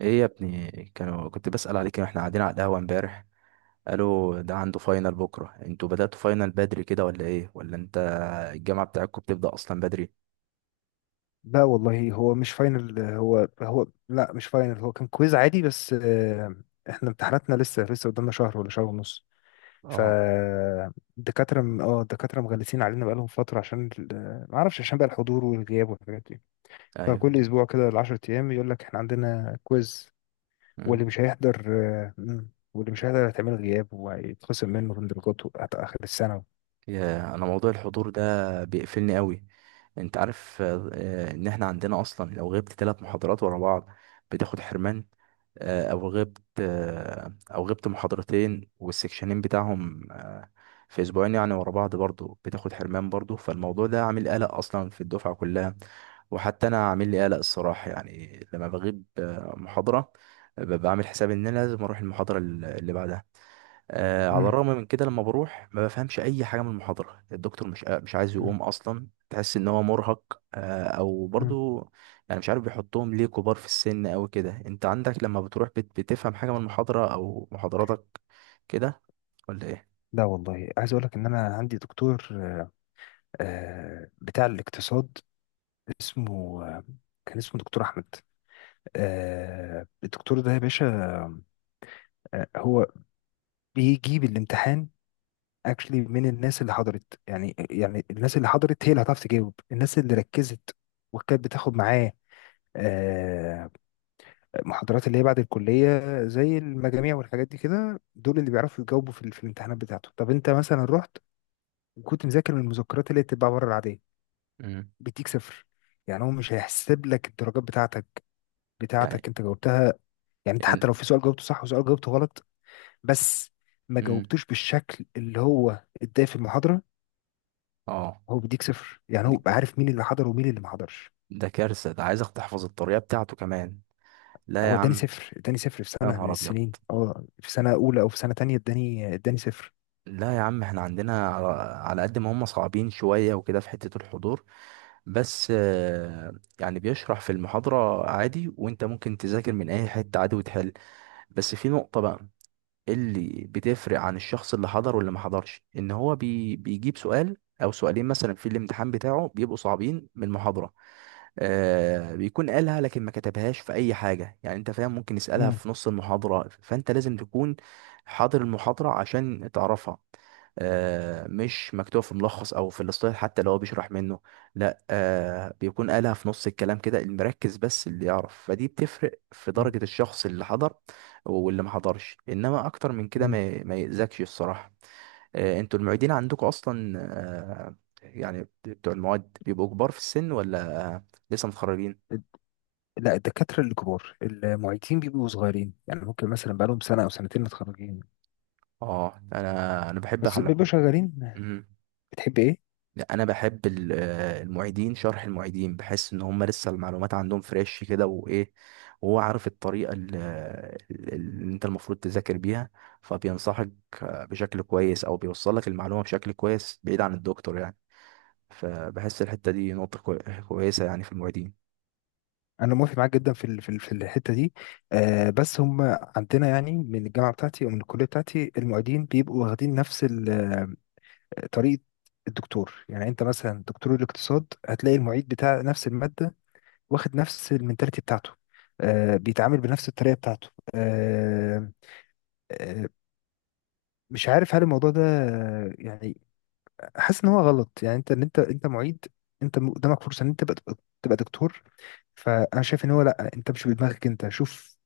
ايه يا ابني، كنت بسأل عليك واحنا قاعدين على القهوة امبارح. قالوا ده عنده فاينل بكرة. انتوا بدأتوا فاينل بدري كده ولا ايه؟ ولا انت الجامعة بتاعتكم بتبدأ اصلا بدري؟ لا والله، هو مش فاينل. هو كان كويز عادي، بس احنا امتحاناتنا لسه قدامنا شهر ولا شهر ونص. اه. فالدكاترة الدكاترة مغلسين علينا بقالهم فترة، عشان ما اعرفش، عشان بقى الحضور والغياب والحاجات دي. ايوه. فكل اسبوع كده 10 ايام يقول لك احنا عندنا كويز. مم. واللي مش هيحضر هيتعمل غياب، وهيتخصم منه من درجاته حتى اخر السنة. يا، انا موضوع الحضور ده بيقفلني قوي. انت عارف ان احنا عندنا اصلا لو غبت ثلاث محاضرات ورا بعض بتاخد حرمان. او غبت محاضرتين والسكشنين بتاعهم في اسبوعين يعني ورا بعض برضو، بتاخد حرمان برضو. فالموضوع ده عامل قلق اصلا في الدفعه كلها، وحتى انا عامل لي قلق الصراحه، يعني لما بغيب محاضره، ببقى عامل حساب ان انا لازم اروح المحاضره اللي بعدها. على مم، الرغم من كده، لما بروح ما بفهمش اي حاجه من المحاضره. الدكتور مش عايز مم، يقوم اصلا، تحس ان هو مرهق او مم. برضو. يعني مش عارف بيحطهم ليه كبار في السن او كده. انت عندك لما بتروح بتفهم حاجه من المحاضره او محاضراتك كده ولا ايه؟ لا والله، عايز اقول لك ان انا عندي دكتور، بتاع الاقتصاد. اسمه كان اسمه دكتور احمد. الدكتور ده يا باشا، هو بيجيب الامتحان اكشلي من الناس اللي حضرت. يعني الناس اللي حضرت هي اللي هتعرف تجاوب، الناس اللي ركزت وكانت بتاخد معاه آه محاضرات اللي هي بعد الكلية، زي المجاميع والحاجات دي كده. دول اللي بيعرفوا يجاوبوا في الامتحانات بتاعته. طب انت مثلا رحت وكنت مذاكر من المذكرات اللي هي بتتباع بره العادية، امم. بيديك صفر. يعني هو مش هيحسب لك الدرجات بتاعتك يعني بتاعتك انت جاوبتها. يعني انت حتى يعني لو في سؤال جاوبته صح وسؤال جاوبته غلط، بس ما امم. جاوبتوش بالشكل اللي هو اداه في المحاضرة، اه. هو بيديك صفر. يعني هو دي- بقى عارف مين اللي حضر ومين اللي ما حضرش. ده كارثه، ده عايزك تحفظ الطريقه بتاعته كمان. لا هو يا اداني عم. صفر، اداني صفر في يا سنة من نهار ابيض. السنين، في سنة أولى أو في سنة تانية اداني صفر. لا يا عم، احنا عندنا، على قد ما هم صعبين شوية وكده في حتة الحضور. بس، يعني بيشرح في المحاضرة عادي، وانت ممكن تذاكر من اي حتة عادي وتحل. بس في نقطة بقى اللي بتفرق عن الشخص اللي حضر واللي ما حضرش، ان هو بيجيب سؤال او سؤالين مثلا في الامتحان بتاعه بيبقوا صعبين من المحاضرة. بيكون قالها لكن ما كتبهاش في اي حاجة يعني، انت فاهم؟ ممكن يسألها امم، في نص المحاضرة فانت لازم تكون حاضر المحاضرة عشان تعرفها. مش مكتوب في ملخص او في الاصطلاح حتى لو هو بيشرح منه. لا، بيكون قالها في نص الكلام كده، المركز بس اللي يعرف، فدي بتفرق في درجة الشخص اللي حضر واللي ما حضرش. انما اكتر من كده امم. ما يأذكش الصراحه. انتوا المعيدين عندكم اصلا، آه، يعني بتوع المواد بيبقوا كبار في السن ولا لسه متخرجين؟ لا، الدكاترة اللي كبار المعيدين بيبقوا صغيرين. يعني ممكن مثلا بقالهم سنة أو سنتين متخرجين، اه، انا بحب بس بيبقوا حلقة. شغالين. مم. بتحب إيه؟ لا، انا بحب المعيدين. شرح المعيدين بحس ان هم لسه المعلومات عندهم فريش كده وايه، وهو عارف الطريقه اللي انت المفروض تذاكر بيها، فبينصحك بشكل كويس، او بيوصل لك المعلومه بشكل كويس بعيد عن الدكتور يعني. فبحس الحتة دي نقطة كويسة يعني في المعيدين. انا موافق معاك جدا في الحته دي. بس هم عندنا، يعني من الجامعه بتاعتي او من الكليه بتاعتي، المعيدين بيبقوا واخدين نفس طريقه الدكتور. يعني انت مثلا دكتور الاقتصاد هتلاقي المعيد بتاع نفس الماده واخد نفس المنتاليتي بتاعته، بيتعامل بنفس الطريقه بتاعته. آه آه مش عارف هل الموضوع ده يعني حاسس ان هو غلط. يعني انت ان انت انت معيد، انت قدامك فرصه ان انت تبقى، تبقى دكتور. فانا شايف ان هو، لا، انت مش بدماغك انت، شوف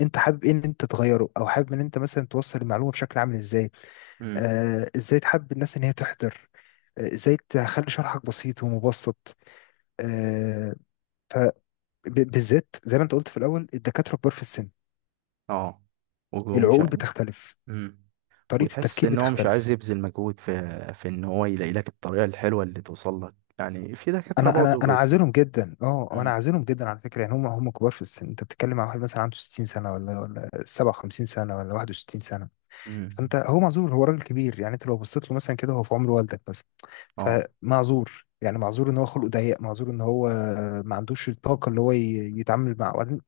انت حابب ايه، ان انت تغيره، او حابب ان انت مثلا توصل المعلومه بشكل عامل ازاي. امم. ازاي تحب الناس ان هي تحضر، ازاي تخلي شرحك بسيط ومبسط. آه فبالذات زي ما انت قلت في الاول، الدكاتره كبار في السن، اه. ومش العقول ع- بتختلف، امم. طريقه وتحس التفكير ان هو مش بتختلف. عايز يبذل مجهود في ان هو يلاقي لك الطريقة الحلوة اللي توصل لك، يعني في دكاترة انا انا برضه انا كويسين. عازلهم جدا، انا امم. عازلهم جدا على فكره. يعني هم كبار في السن. انت بتتكلم مع واحد مثلا عنده 60 سنه، ولا 57 سنه، ولا 61. امم. فانت، هو معذور، هو راجل كبير. يعني انت لو بصيت له مثلا كده هو في عمر والدك مثلا، اه. فمعذور. يعني معذور ان هو خلقه ضيق، معذور ان هو ما عندوش الطاقه اللي هو يتعامل مع. وبعدين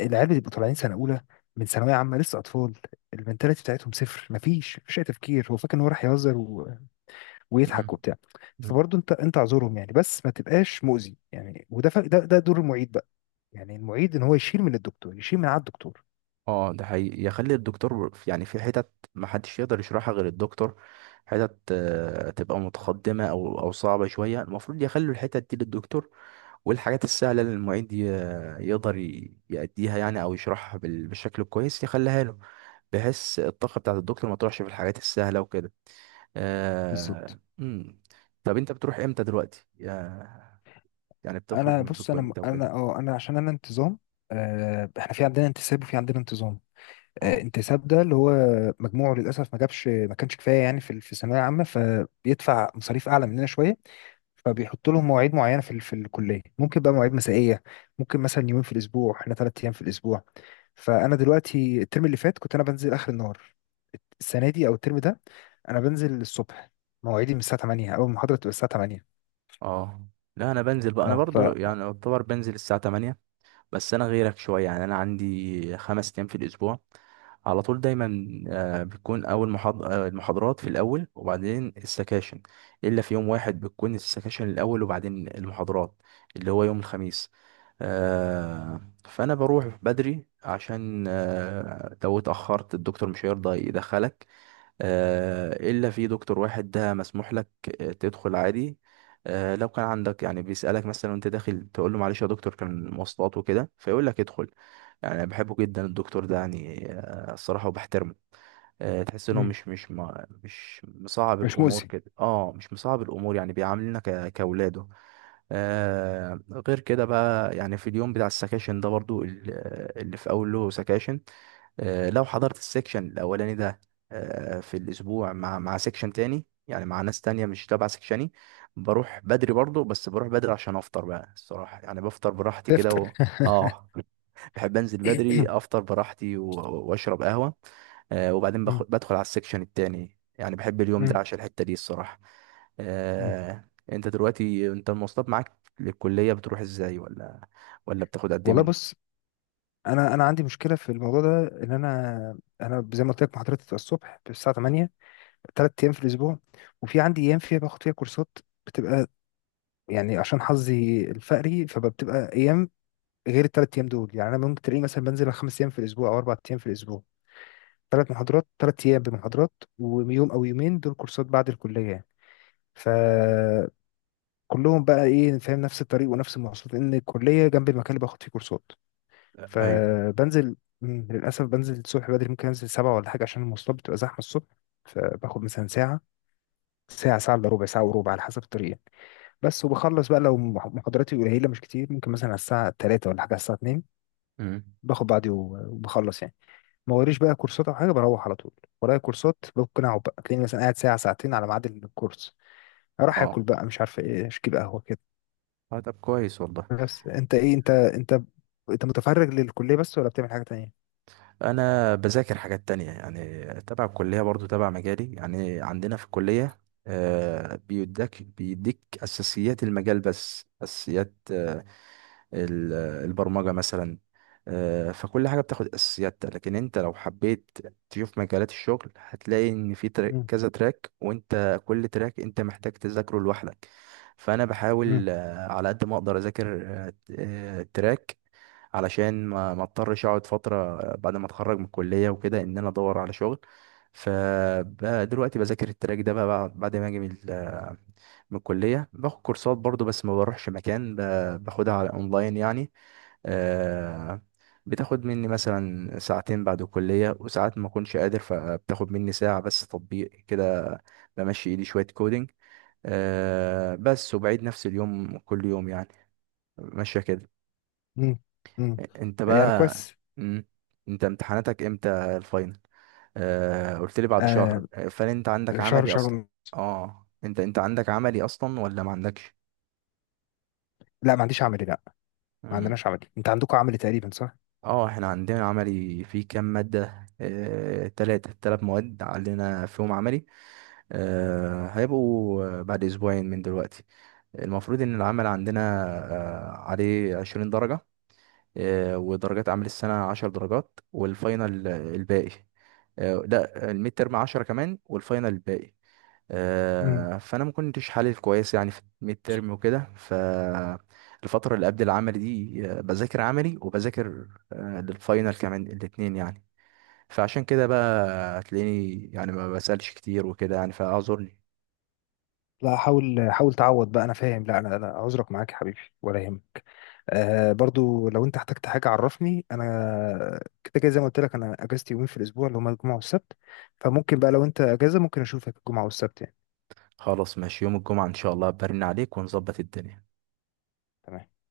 العيال بيبقوا طالعين سنه اولى من ثانويه عامه، لسه اطفال، المنتاليتي بتاعتهم صفر، مفيش اي تفكير، هو فاكر ان هو راح يهزر و... امم. ويضحك وبتاع. امم. فبرضه انت، اعذرهم يعني، بس ما تبقاش مؤذي. يعني وده ف... ده دور المعيد بقى. يعني المعيد ان هو يشيل من الدكتور، يشيل من على الدكتور. اه، ده حقيقي يخلي الدكتور يعني في حتت محدش يقدر يشرحها غير الدكتور. حتت تبقى متقدمة او صعبة شوية، المفروض يخلوا الحتت دي للدكتور. والحاجات السهلة اللي المعيد يقدر يأديها يعني، أو يشرحها بالشكل الكويس يخليها له، بحيث الطاقة بتاعة الدكتور ما تروحش في الحاجات السهلة وكده. بالظبط. مم. طب أنت بتروح إمتى دلوقتي؟ يعني بتخرج انا من بص، بيتكم انا إمتى وكده؟ انا اه انا عشان انا انتظام. احنا في عندنا انتساب وفي عندنا انتظام. اه. انتساب ده اللي هو مجموعه للاسف ما كانش كفايه يعني في الثانويه العامه، فبيدفع مصاريف اعلى مننا شويه. فبيحط لهم مواعيد معينه في الكليه، ممكن بقى مواعيد مسائيه، ممكن مثلا يومين في الاسبوع. احنا 3 ايام في الاسبوع. فانا دلوقتي الترم اللي فات كنت انا بنزل اخر النهار. السنه دي او الترم ده انا بنزل الصبح. مواعيدي من الساعه 8، اول محاضره بتبقى الساعه 8. اه. لا، أنا بنزل بقى، أنا اه ف برضو يعني أعتبر بنزل الساعة 8. بس انا غيرك شويه، يعني انا عندي 5 ايام في الاسبوع، على طول دايما بتكون اول المحاضرات في الاول وبعدين السكاشن، الا في يوم واحد بتكون السكاشن الاول وبعدين المحاضرات، اللي هو يوم الخميس. فانا بروح بدري عشان لو اتاخرت الدكتور مش هيرضى يدخلك. إلا في دكتور واحد ده مسموح لك تدخل عادي، لو كان عندك يعني بيسألك مثلا وانت داخل تقول له معلش يا دكتور كان مواصلات وكده فيقول لك ادخل. يعني أنا بحبه جدا الدكتور ده، يعني الصراحة، وبحترمه. تحس انه مم، مش مصعب مش الامور مؤذي، كده. اه، مش مصعب الامور يعني بيعاملنا كاولاده. آه. غير كده بقى يعني، في اليوم بتاع السكاشن ده برضو اللي في أول له سكاشن، لو حضرت السكشن الأولاني ده في الأسبوع، مع سكشن تاني يعني مع ناس تانية مش تبع سكشني، بروح بدري برضو. بس بروح بدري عشان أفطر بقى الصراحة، يعني بفطر براحتي كده تفتر و. اه. بحب انزل بدري افطر براحتي و. واشرب قهوة. وبعدين مم. بدخل على السكشن التاني، يعني بحب اليوم مم. ده عشان الحتة دي الصراحة. مم. انت دلوقتي، المواصلات معاك للكلية بتروح ازاي؟ ولا بتاخد قد ايه والله من. بص، انا عندي مشكله في الموضوع ده. ان انا زي ما قلت لك محاضرتي بتبقى الصبح الساعه 8، 3 ايام في الاسبوع، وفي عندي ايام فيها باخد فيها كورسات بتبقى، يعني عشان حظي الفقري، فبتبقى ايام غير الثلاث ايام دول. يعني انا ممكن تلاقيني مثلا بنزل 5 ايام في الاسبوع او 4 ايام في الاسبوع، 3 محاضرات، 3 ايام بمحاضرات، ويوم او يومين دول كورسات بعد الكليه يعني. ف كلهم بقى، ايه، فاهم، نفس الطريق ونفس المواصلات، لان الكليه جنب المكان اللي باخد فيه كورسات. ايوه. فبنزل، مم، للأسف بنزل الصبح بدري. ممكن أنزل 7 ولا حاجة عشان المواصلات بتبقى زحمة الصبح. فباخد مثلا ساعة، ساعة إلا ربع، ساعة وربع، على حسب الطريق يعني. بس وبخلص بقى لو محاضراتي قليلة مش كتير، ممكن مثلا على الساعة 3 ولا حاجة، على الساعة 2، امم. باخد بعضي وبخلص يعني. ما وريش بقى كورسات أو حاجة، بروح على طول. ورايا كورسات، ممكن أقعد بقى، تلاقيني مثلا قاعد ساعة، ساعتين، على ميعاد الكورس. أروح اه. آكل بقى، مش عارف إيه، أشكي بقى قهوة كده. طب كويس والله. بس أنت إيه، أنت أنت متفرغ للكلية بس، ولا بتعمل حاجة تانية؟ انا بذاكر حاجات تانية يعني، تبع الكلية برضو تبع مجالي، يعني عندنا في الكلية بيديك اساسيات المجال، بس اساسيات ال- البرمجة مثلا. فكل حاجة بتاخد أساسيات، لكن أنت لو حبيت تشوف مجالات الشغل هتلاقي إن في تراك كذا تراك، وأنت كل تراك أنت محتاج تذاكره لوحدك. فأنا مم. بحاول على قد ما أقدر أذاكر تراك، علشان ما اضطرش اقعد فترة بعد ما اتخرج من الكلية وكده، ان انا ادور على شغل. فدلوقتي بذاكر التراك ده بقى بعد ما اجي من من الكلية، باخد كورسات برضو بس ما بروحش مكان، باخدها على اونلاين يعني. آه، بتاخد مني مثلا ساعتين بعد الكلية، وساعات ما اكونش قادر فبتاخد مني ساعة بس تطبيق كده، بمشي ايدي شوية كودينج بس. وبعيد نفس اليوم كل يوم يعني، ماشية كده. مم. مم. انت يعني بقى. كويس. مم. انت امتحاناتك امتى الفاينل؟ قلت لي بعد آه شهر، فهل انت عندك شهر عملي شهر اصلا؟ ون- اه، انت عندك عملي اصلا ولا ما عندكش؟ لا ما عنديش عملي، لا. ما مم. عندناش عملي، انت عندكم عملي تقريبا صح؟ اه، احنا عندنا عملي في كام مادة؟ تلات مواد عندنا فيهم عملي. هيبقوا بعد أسبوعين من دلوقتي. المفروض إن العمل عندنا عليه 20 درجة، ودرجات عمل السنة 10 درجات والفاينل الباقي. لا، الميد ترم 10 كمان والفاينل الباقي. مم. فانا ما كنتش حالل كويس يعني في الميد ترم وكده، فالفتره اللي قبل العمل دي بذاكر عملي وبذاكر للفاينل كمان، الاتنين يعني. فعشان كده بقى هتلاقيني يعني ما بسالش كتير وكده، يعني فاعذرني. لا، حاول حاول تعوض بقى، انا فاهم. لا، انا عذرك معاك يا حبيبي، ولا يهمك. برضو لو انت احتجت حاجه عرفني، انا كده كده زي ما قلت لك انا اجازتي يومين في الاسبوع اللي هما الجمعه والسبت. فممكن بقى لو انت اجازه ممكن اشوفك الجمعه والسبت يعني. خلاص ماشي، يوم الجمعه ان شاء الله برن عليك ونظبط الدنيا. تمام.